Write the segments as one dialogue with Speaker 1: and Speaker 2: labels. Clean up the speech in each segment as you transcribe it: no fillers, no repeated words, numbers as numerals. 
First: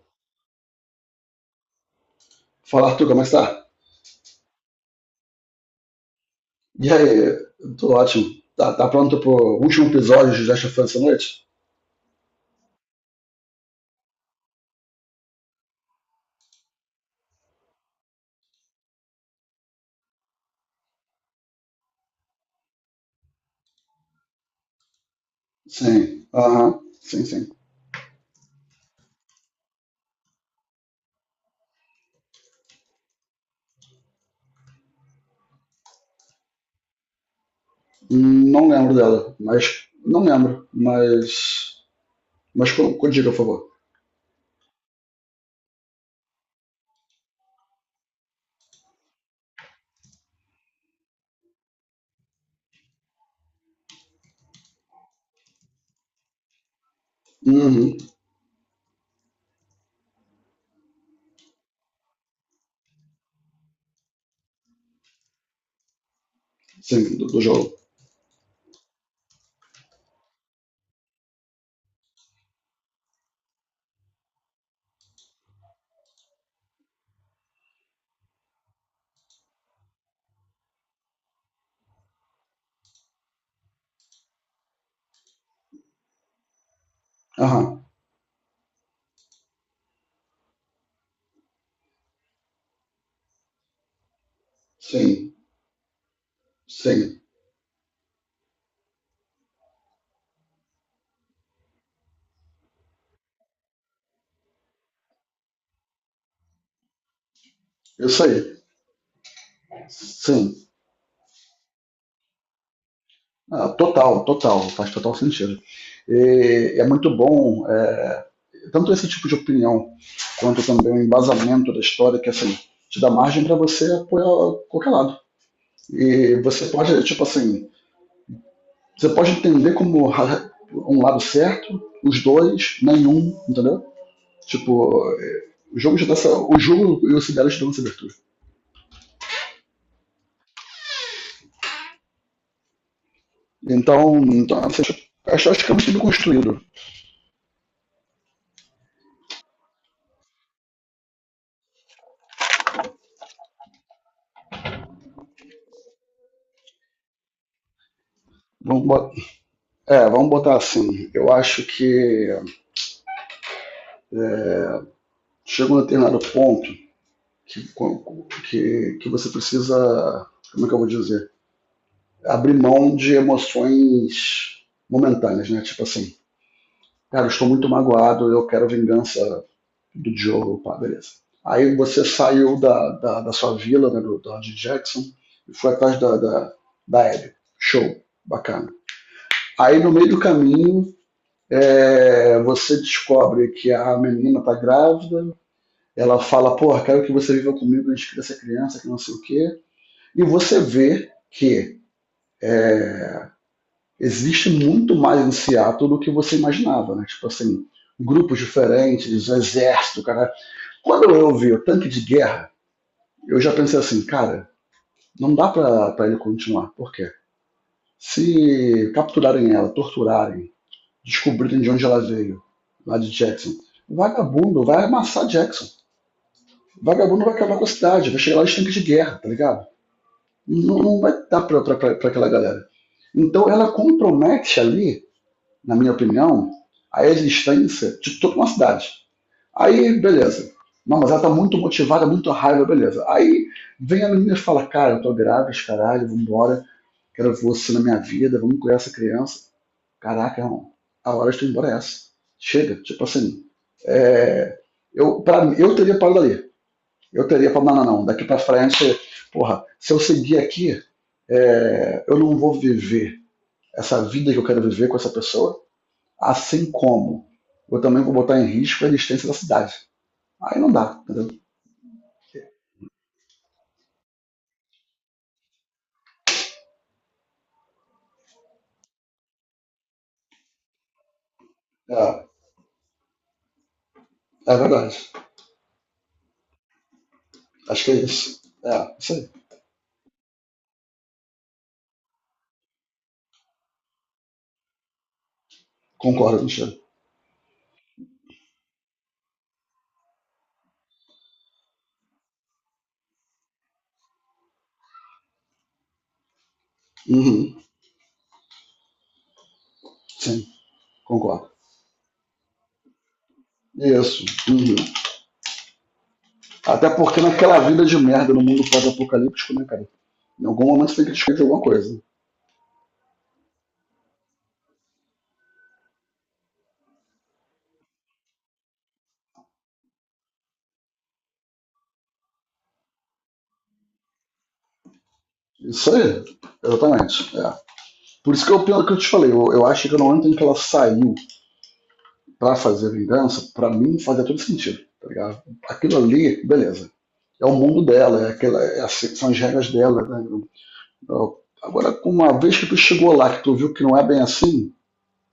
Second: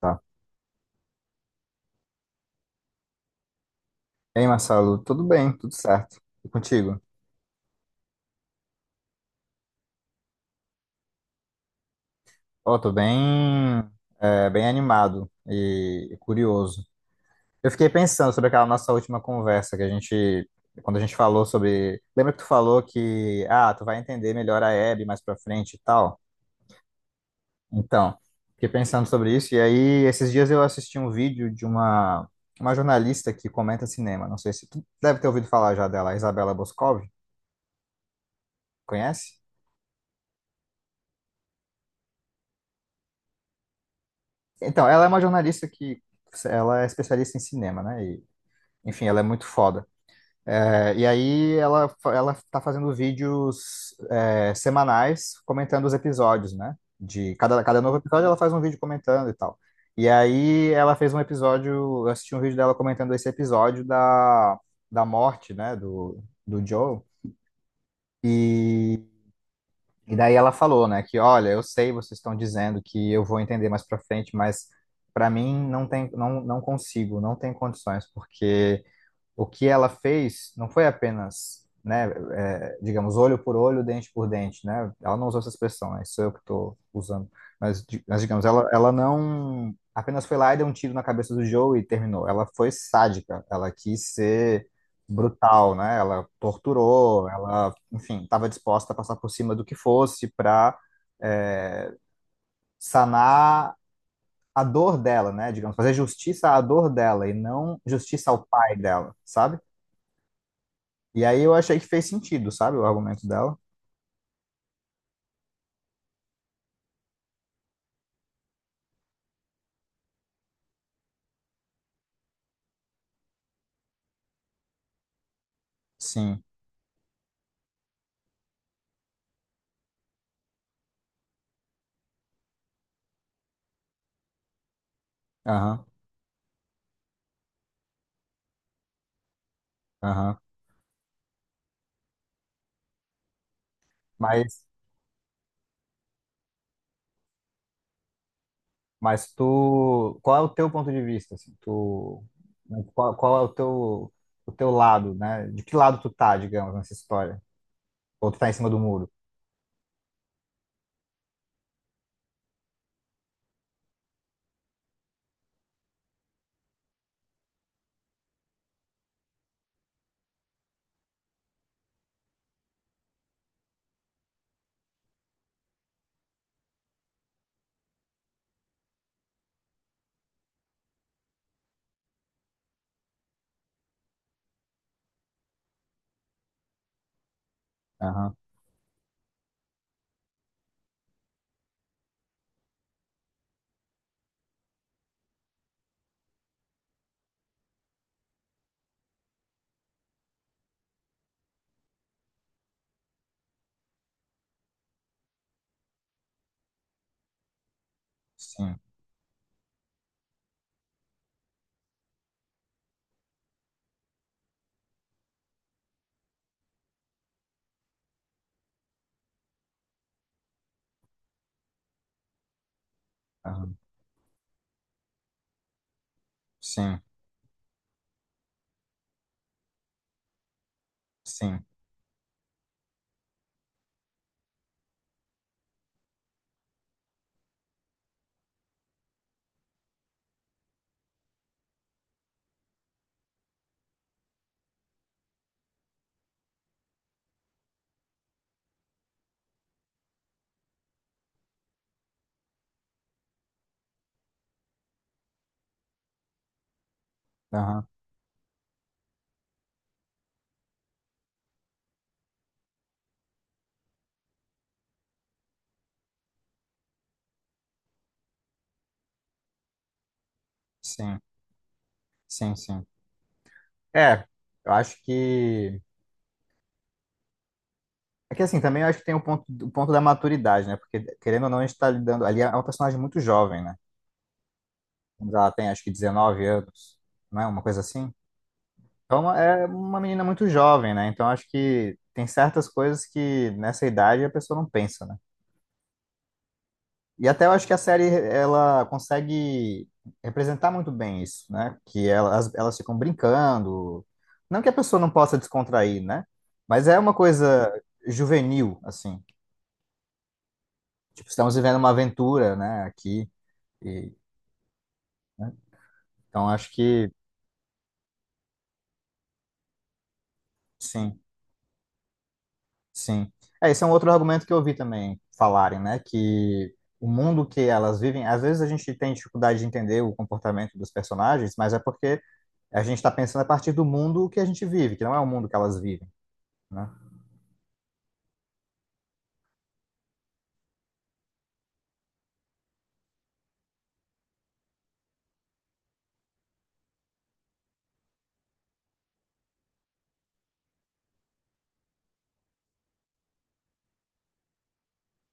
Speaker 1: Tá.
Speaker 2: Fala, Arthur, como é que tá?
Speaker 1: Ei, Marcelo, tudo bem, tudo certo. E
Speaker 2: E
Speaker 1: contigo?
Speaker 2: aí, tudo ótimo. Tá pronto pro último episódio de Just a Fan essa noite?
Speaker 1: Ó, tô bem, bem animado e curioso. Eu fiquei pensando sobre aquela nossa última conversa quando a gente falou sobre, lembra que tu falou que, ah, tu vai entender melhor a Hebe mais pra frente e tal?
Speaker 2: Sim, aham, sim, sim.
Speaker 1: Então, fiquei pensando sobre isso e aí esses dias eu assisti um vídeo de uma jornalista que comenta cinema. Não sei se tu deve ter ouvido falar já dela, a Isabela Boscov,
Speaker 2: Não lembro dela,
Speaker 1: conhece?
Speaker 2: mas. Não lembro, mas. Mas condiga, por favor.
Speaker 1: Então, ela é uma jornalista que ela é especialista em cinema, né? E, enfim, ela é muito foda. E aí ela tá fazendo vídeos semanais comentando os episódios, né? De cada
Speaker 2: Uhum,
Speaker 1: novo episódio ela faz um vídeo comentando e tal. E aí ela fez um episódio, eu assisti um vídeo dela comentando esse episódio da morte, né? Do Joe.
Speaker 2: sim, do jogo.
Speaker 1: e E daí ela falou, né, que olha, eu sei, vocês estão dizendo que eu vou entender mais para frente, mas para mim não tem, não, não consigo, não tem condições, porque o que ela fez não foi apenas, né, digamos, olho por olho, dente por dente, né? Ela não usou essa expressão, né? Isso sou eu que estou usando.
Speaker 2: Aham,
Speaker 1: Mas, digamos, ela não apenas foi lá e deu um tiro na cabeça do Joe e terminou. Ela foi sádica, ela quis ser
Speaker 2: sim,
Speaker 1: brutal, né? Ela
Speaker 2: sim.
Speaker 1: torturou, ela, enfim, estava disposta a passar por cima do que fosse para sanar a dor dela, né? Digamos, fazer justiça à dor dela e não
Speaker 2: Isso
Speaker 1: justiça ao
Speaker 2: aí,
Speaker 1: pai dela, sabe?
Speaker 2: sim.
Speaker 1: E aí eu achei que fez sentido, sabe, o argumento dela.
Speaker 2: Ah, total, total, faz total sentido. E é muito bom, é, tanto esse tipo de opinião quanto também o embasamento da história, que assim, te dá margem para você apoiar qualquer lado. E
Speaker 1: Sim,
Speaker 2: você pode, tipo assim, você pode entender como um lado certo, os dois, nenhum, entendeu? Tipo, o
Speaker 1: aham,
Speaker 2: jogo já dá essa, o jogo e o Sibéria te dão essa abertura.
Speaker 1: aham.
Speaker 2: Então, então
Speaker 1: Mas,
Speaker 2: assim, acho, acho que é muito bem construído.
Speaker 1: mas tu, qual é o teu ponto de vista, assim, tu, né, qual é o teu lado, né? De que lado tu tá, digamos, nessa história? Ou tu tá em cima do
Speaker 2: Vamos
Speaker 1: muro?
Speaker 2: botar, é, vamos botar assim. Eu acho que chega um determinado ponto que, que você precisa. Como é que eu vou dizer? Abrir mão de emoções momentâneas, né? Tipo assim, cara, eu estou muito magoado, eu quero vingança do Diogo, pá, beleza. Aí você saiu da sua vila, né, do George Jackson, e foi atrás da Abby. Show,
Speaker 1: Aham,
Speaker 2: bacana. Aí no meio do caminho, é, você descobre que a menina tá grávida, ela fala, porra, quero que você viva comigo, a gente cria essa criança, que não sei o quê. E você vê que existe muito mais em Seattle do que você imaginava, né? Tipo assim, grupos
Speaker 1: sim,
Speaker 2: diferentes, um exército, cara. Quando eu vi o tanque de guerra, eu já pensei assim, cara, não dá pra ele continuar. Por quê? Se capturarem ela, torturarem, descobrirem de onde ela veio, lá de Jackson,
Speaker 1: aham,
Speaker 2: vagabundo vai amassar Jackson.
Speaker 1: sim,
Speaker 2: Vagabundo vai acabar com a cidade, vai chegar lá os tanque de guerra, tá ligado? Não, não vai dar pra,
Speaker 1: sim,
Speaker 2: pra, pra, pra aquela galera. Então ela compromete ali, na minha opinião, a existência de toda uma cidade. Aí, beleza. Não, mas ela tá muito motivada, muito raiva, beleza. Aí vem a menina e fala, cara, eu tô grávida, os caralho, vambora, quero você na minha vida, vamos cuidar essa criança. Caraca, irmão, a hora de tu ir embora é essa. Chega, tipo assim. Eu, pra, mim, eu teria parado ali. Eu teria falado, não,
Speaker 1: aham,
Speaker 2: não, não, daqui pra frente, porra, se eu seguir aqui, é, eu não vou viver essa vida que eu quero viver com essa pessoa, assim como eu também vou botar em risco a existência da cidade. Aí não dá,
Speaker 1: sim,
Speaker 2: entendeu?
Speaker 1: sim, sim. É, eu acho que, é que assim, também eu acho que tem o ponto da maturidade, né? Porque, querendo ou não, a gente tá
Speaker 2: É,
Speaker 1: lidando, ali é um personagem muito jovem, né?
Speaker 2: é verdade.
Speaker 1: Mas ela tem acho que 19 anos, não é? Uma coisa
Speaker 2: Acho que é
Speaker 1: assim.
Speaker 2: isso. É, isso aí.
Speaker 1: Então é uma menina muito jovem, né? Então acho que tem certas coisas que nessa idade a pessoa não pensa, né?
Speaker 2: Concordo, Michel.
Speaker 1: E até eu acho que a série ela consegue representar muito bem isso, né? Que elas ficam brincando. Não que a pessoa não possa descontrair, né? Mas é uma
Speaker 2: Uhum.
Speaker 1: coisa juvenil, assim.
Speaker 2: Sim,
Speaker 1: Tipo,
Speaker 2: concordo.
Speaker 1: estamos vivendo uma aventura, né? Aqui. E,
Speaker 2: Isso. Uhum.
Speaker 1: então acho
Speaker 2: Até
Speaker 1: que
Speaker 2: porque naquela vida de merda no mundo pós-apocalíptico, né, cara? Em algum momento você tem que
Speaker 1: sim.
Speaker 2: descobrir de alguma coisa.
Speaker 1: Sim. Esse é um outro argumento que eu ouvi também falarem, né? Que o mundo que elas vivem, às vezes a gente tem dificuldade de entender o comportamento dos personagens, mas é porque a gente está pensando a partir do mundo que a gente vive, que não é o mundo que elas
Speaker 2: Isso
Speaker 1: vivem,
Speaker 2: aí,
Speaker 1: né?
Speaker 2: exatamente. É. Por isso que eu, pelo que eu te falei, eu acho que no momento em que ela saiu pra fazer vingança, pra mim fazia todo sentido, tá ligado? Aquilo ali, beleza. É o mundo dela, é aquela, é assim, são as regras dela. Né? Agora, uma vez que tu chegou lá, que tu viu que não é bem assim,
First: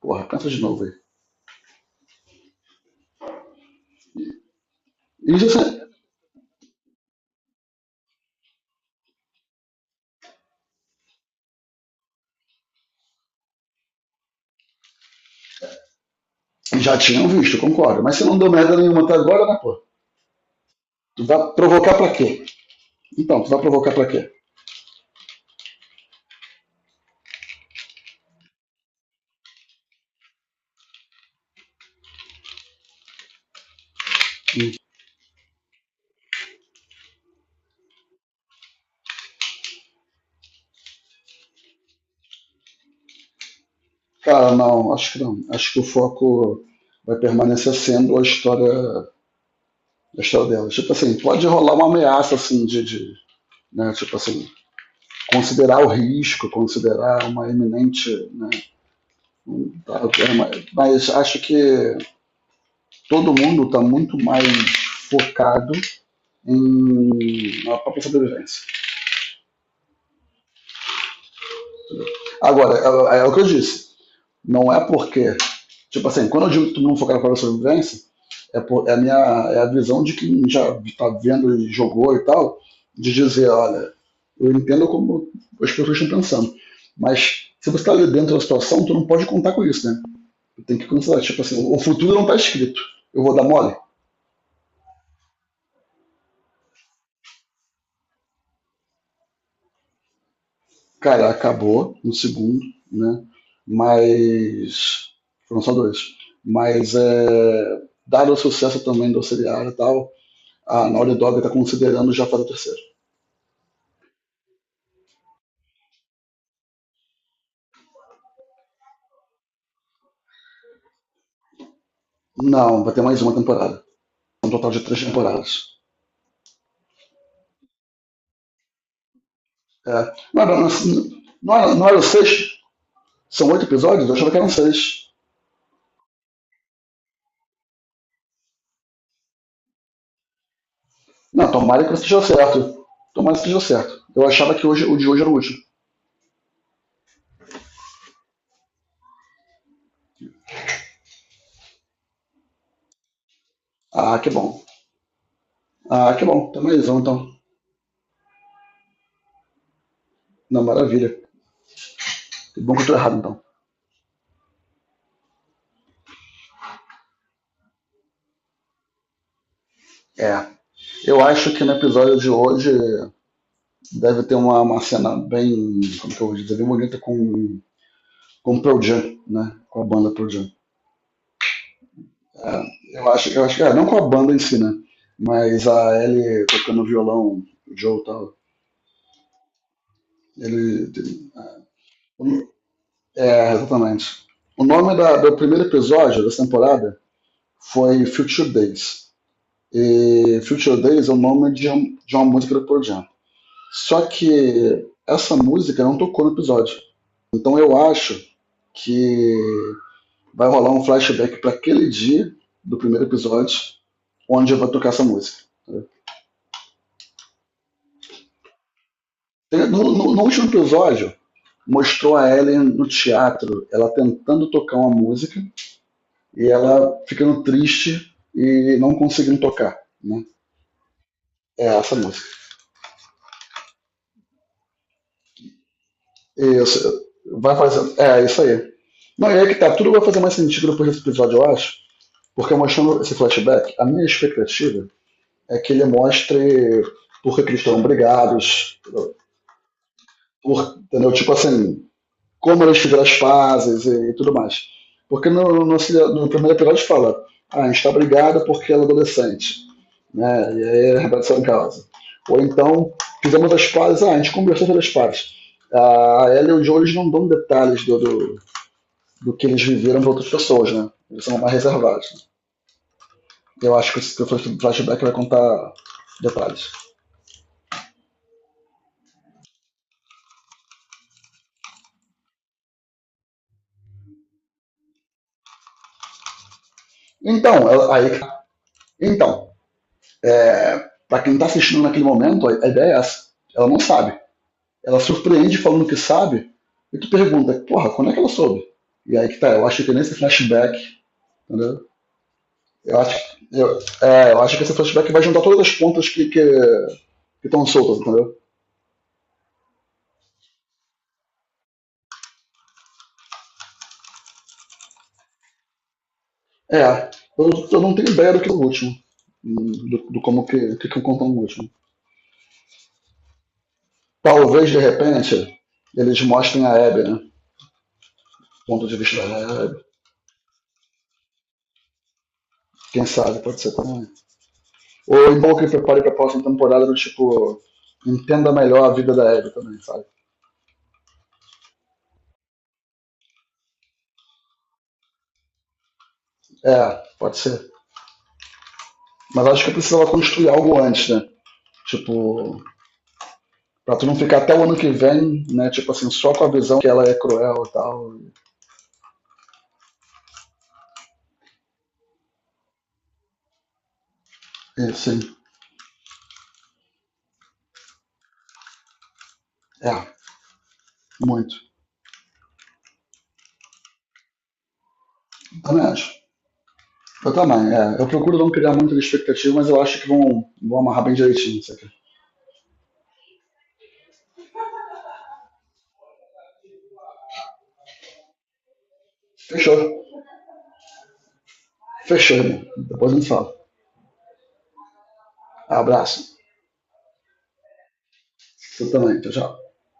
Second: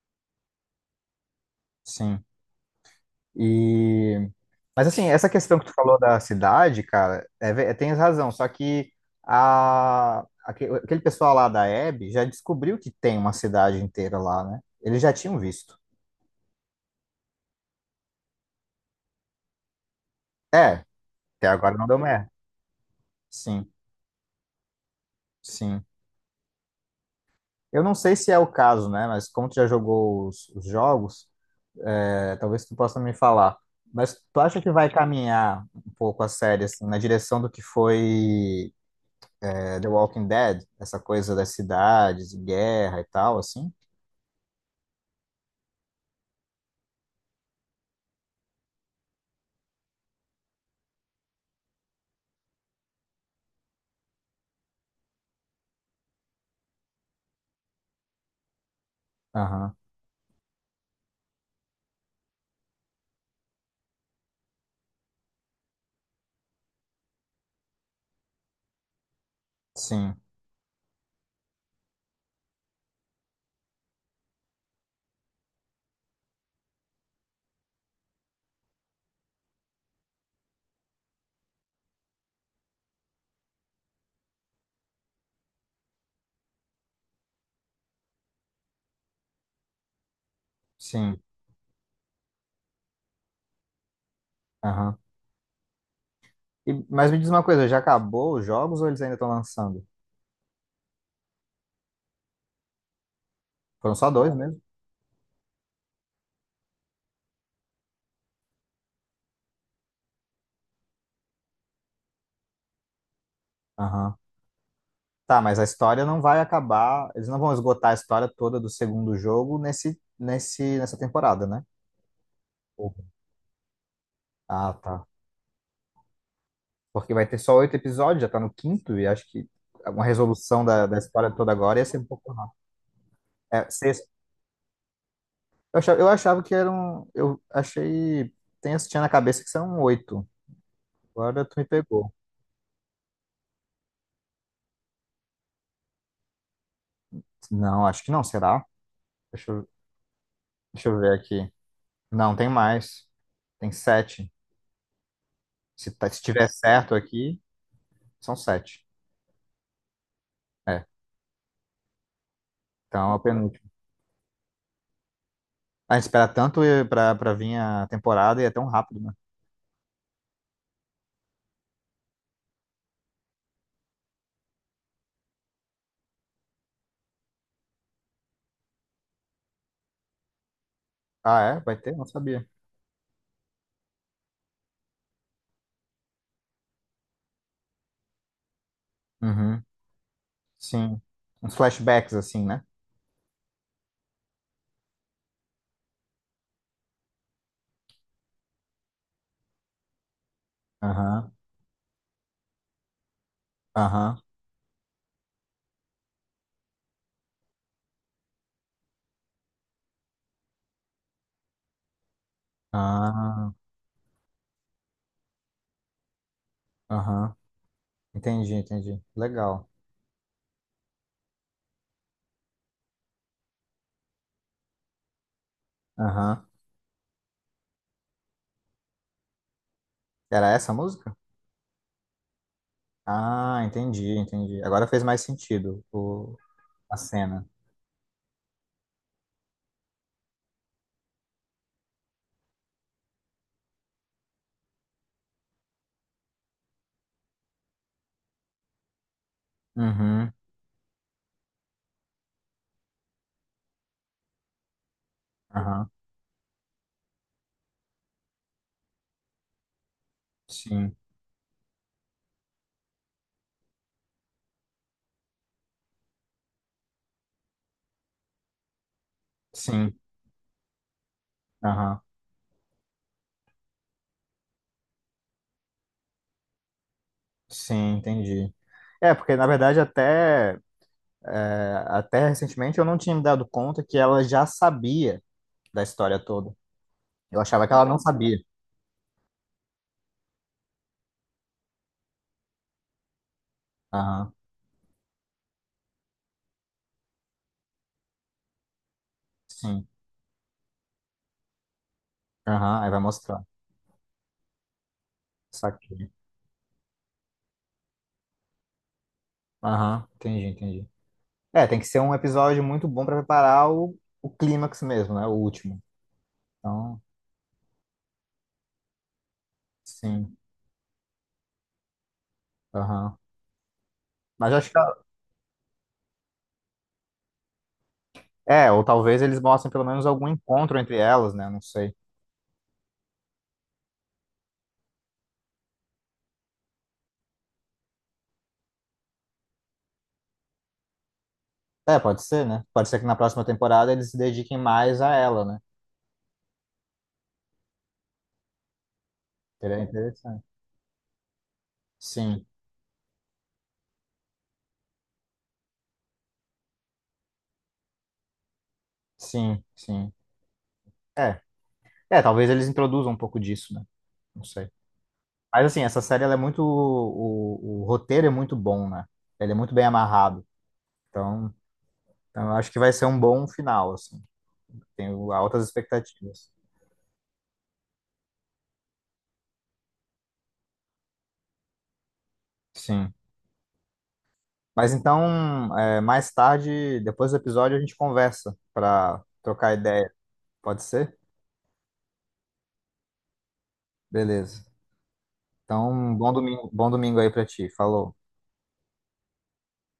Speaker 2: porra, pensa de novo aí.
Speaker 1: Sim. E... Mas assim, essa
Speaker 2: E
Speaker 1: questão
Speaker 2: já,
Speaker 1: que tu falou da cidade, cara, tens razão, só que a... aquele pessoal lá da Abby já descobriu que tem uma cidade inteira lá, né? Eles já tinham visto.
Speaker 2: já tinham visto, concordo, mas você não deu merda nenhuma até agora, né, pô?
Speaker 1: É,
Speaker 2: Tu vai
Speaker 1: até agora não
Speaker 2: provocar
Speaker 1: deu
Speaker 2: pra quê?
Speaker 1: merda.
Speaker 2: Então, tu vai
Speaker 1: Sim,
Speaker 2: provocar pra quê?
Speaker 1: sim. Eu não sei se é o caso, né? Mas como tu já jogou os jogos, talvez tu possa me falar. Mas tu acha que vai caminhar um pouco a série assim, na direção do que foi The Walking Dead? Essa coisa das cidades, guerra e tal, assim?
Speaker 2: Cara, não, acho que não. Acho que o foco vai permanecer sendo a história dela. Tipo assim, pode rolar uma ameaça, assim, de né, tipo assim, considerar o risco, considerar uma iminente, né.
Speaker 1: Aham.
Speaker 2: Claro. É. Mas acho que todo mundo está muito mais focado em na própria sobrevivência.
Speaker 1: Sim,
Speaker 2: Agora, é, é o que eu disse. Não é porque. Tipo assim, quando eu digo que todo mundo focado na própria sobrevivência, é, é a minha, é a visão de quem já está vendo e jogou e tal, de dizer, olha, eu entendo como as pessoas estão pensando, mas se você está ali dentro da situação, tu não pode contar com isso, né? Tem que considerar,
Speaker 1: sim.
Speaker 2: tipo assim, o futuro não está escrito. Eu vou dar mole?
Speaker 1: Aham. Mas me diz uma coisa, já acabou os jogos ou eles ainda estão lançando?
Speaker 2: Cara, acabou no segundo, né?
Speaker 1: Foram só dois mesmo?
Speaker 2: Mas. Foram só dois. Mas, é, dado o sucesso também do seriado e tal, a Naughty Dog está considerando já fazer a terceira.
Speaker 1: Aham. Tá, mas a história não vai acabar. Eles não vão esgotar a história toda do segundo jogo nessa temporada, né?
Speaker 2: Não, vai
Speaker 1: Ou-
Speaker 2: ter mais uma temporada. Um total
Speaker 1: Ah,
Speaker 2: de três
Speaker 1: tá.
Speaker 2: temporadas.
Speaker 1: Porque vai ter só oito episódios, já tá no quinto, e acho que uma
Speaker 2: É. Não, era,
Speaker 1: resolução
Speaker 2: não,
Speaker 1: da história toda
Speaker 2: não, era,
Speaker 1: agora ia
Speaker 2: não
Speaker 1: ser
Speaker 2: era
Speaker 1: um pouco
Speaker 2: seis?
Speaker 1: rápido.
Speaker 2: São oito
Speaker 1: É,
Speaker 2: episódios?
Speaker 1: sexto.
Speaker 2: Eu achava que eram seis.
Speaker 1: Eu achava que eram. Eu achei. Tinha na cabeça que são oito. Agora
Speaker 2: Não,
Speaker 1: tu me
Speaker 2: tomara que
Speaker 1: pegou.
Speaker 2: esteja certo. Tomara que esteja certo. Eu achava que hoje, o de hoje era o último.
Speaker 1: Não, acho que não, será? Deixa eu, Deixa eu ver aqui. Não, tem mais. Tem
Speaker 2: Ah, que
Speaker 1: sete.
Speaker 2: bom.
Speaker 1: Se, tá-
Speaker 2: Ah,
Speaker 1: se
Speaker 2: que
Speaker 1: tiver
Speaker 2: bom. Tá mais
Speaker 1: certo
Speaker 2: um então.
Speaker 1: aqui, são sete.
Speaker 2: Não,
Speaker 1: É,
Speaker 2: maravilha. Que bom que eu tô
Speaker 1: então é
Speaker 2: errado,
Speaker 1: o
Speaker 2: então.
Speaker 1: penúltimo. A gente espera tanto pra vir a temporada e é tão rápido, né?
Speaker 2: É. Eu acho que no episódio de hoje deve ter uma cena bem, como que eu vou dizer, bem bonita com o Pearl Jam, né? Com a banda Pearl Jam.
Speaker 1: Ah, é? Vai ter? Não sabia.
Speaker 2: É, eu acho que, é, não com a banda em si, né? Mas a Ellie tocando violão, o Joe e tal.
Speaker 1: Uhum.
Speaker 2: Ele,
Speaker 1: Sim. Uns flashbacks, assim,
Speaker 2: ele-
Speaker 1: né?
Speaker 2: é, exatamente. O nome do primeiro episódio dessa temporada foi Future Days. E Future Days é o
Speaker 1: Aham,
Speaker 2: nome de, de uma música do Pearl Jam. Só
Speaker 1: aham,
Speaker 2: que essa música não tocou no episódio. Então eu acho que vai rolar um flashback para aquele dia do primeiro
Speaker 1: ah,
Speaker 2: episódio, onde eu vou tocar essa música.
Speaker 1: aham. Entendi, entendi. Legal.
Speaker 2: No último episódio, mostrou a Ellen no teatro, ela tentando tocar uma música
Speaker 1: Aham.
Speaker 2: e ela ficando triste e não conseguindo tocar. Né?
Speaker 1: Era essa a música?
Speaker 2: É essa música.
Speaker 1: Ah, entendi, entendi. Agora fez mais sentido
Speaker 2: Isso.
Speaker 1: a cena.
Speaker 2: Vai fazer. É, isso aí. Não, e aí que tá, tudo vai fazer mais sentido depois desse episódio, eu acho. Porque mostrando esse flashback, a minha expectativa é que ele mostre por que, que eles estão brigados,
Speaker 1: Uhum,
Speaker 2: por, entendeu? Tipo assim, como eles fizeram as pazes e tudo mais. Porque no, no,
Speaker 1: aham.
Speaker 2: no, primeiro episódio fala, ah, a gente está brigado porque ela é adolescente, né? E
Speaker 1: Sim,
Speaker 2: aí a redação em causa. Ou então, fizemos as pazes, ah, a gente conversou sobre as pazes. A ela e o Joe eles não dão detalhes do que eles
Speaker 1: sim,
Speaker 2: viveram para outras pessoas, né? Eles são mais
Speaker 1: aham.
Speaker 2: reservados. Eu acho que o flashback vai contar detalhes.
Speaker 1: Sim, entendi. É, porque na verdade até recentemente eu não tinha me dado conta que ela já sabia da história toda. Eu achava que ela
Speaker 2: Então,
Speaker 1: não
Speaker 2: aí,
Speaker 1: sabia.
Speaker 2: então, para quem está assistindo naquele momento, a ideia é essa. Ela não sabe.
Speaker 1: Aham,
Speaker 2: Ela surpreende falando que sabe, e tu pergunta, porra, quando é que ela soube? E aí que tá, eu acho
Speaker 1: sim.
Speaker 2: que nesse flashback, entendeu?
Speaker 1: Aham, aí
Speaker 2: Eu
Speaker 1: vai
Speaker 2: acho,
Speaker 1: mostrar.
Speaker 2: eu, é, eu acho que esse flashback vai juntar todas as pontas
Speaker 1: Saquei.
Speaker 2: que estão soltas, entendeu?
Speaker 1: Aham, entendi, entendi. É, tem que ser um episódio muito bom pra preparar o clímax mesmo, né? O último. Então,
Speaker 2: É, eu não tenho ideia do que é o último, do, do
Speaker 1: sim.
Speaker 2: como que eu conto no último.
Speaker 1: Aham. Mas eu
Speaker 2: Talvez,
Speaker 1: acho
Speaker 2: de
Speaker 1: que.
Speaker 2: repente, eles mostrem a Abby, né?
Speaker 1: É, ou
Speaker 2: Ponto de
Speaker 1: talvez
Speaker 2: vista
Speaker 1: eles
Speaker 2: da
Speaker 1: mostrem
Speaker 2: Abby.
Speaker 1: pelo menos algum encontro entre elas, né? Não sei.
Speaker 2: Quem sabe, pode ser também. Ou é bom que ele prepare pra próxima temporada do tipo. Entenda melhor a vida da Abby também, sabe?
Speaker 1: É, pode ser, né? Pode ser que na próxima temporada eles se dediquem mais a ela, né?
Speaker 2: É, pode ser. Mas acho que eu
Speaker 1: Seria
Speaker 2: precisava
Speaker 1: interessante.
Speaker 2: construir algo antes, né?
Speaker 1: Sim,
Speaker 2: Tipo, pra tu não ficar até o ano que vem, né? Tipo assim, só com a visão que ela é cruel e tal.
Speaker 1: sim, sim. É. É, talvez eles introduzam um pouco disso, né? Não sei.
Speaker 2: E, sim,
Speaker 1: Mas assim, essa série ela é muito. O roteiro é muito bom, né? Ele é muito bem
Speaker 2: é,
Speaker 1: amarrado. Então,
Speaker 2: muito.
Speaker 1: então eu acho que vai ser um bom final, assim. Tenho altas
Speaker 2: Também acho.
Speaker 1: expectativas.
Speaker 2: Eu também, é. Eu procuro não criar muita expectativa, mas eu acho que vão, vão amarrar bem direitinho isso aqui.
Speaker 1: Sim. Mas então, mais tarde, depois do episódio, a gente conversa para trocar
Speaker 2: Fechou.
Speaker 1: ideia. Pode ser?
Speaker 2: Fechou, irmão. Depois a gente fala.
Speaker 1: Beleza. Então,
Speaker 2: Abraço.
Speaker 1: bom domingo aí para ti. Falou.
Speaker 2: Tu também. Tchau, tchau.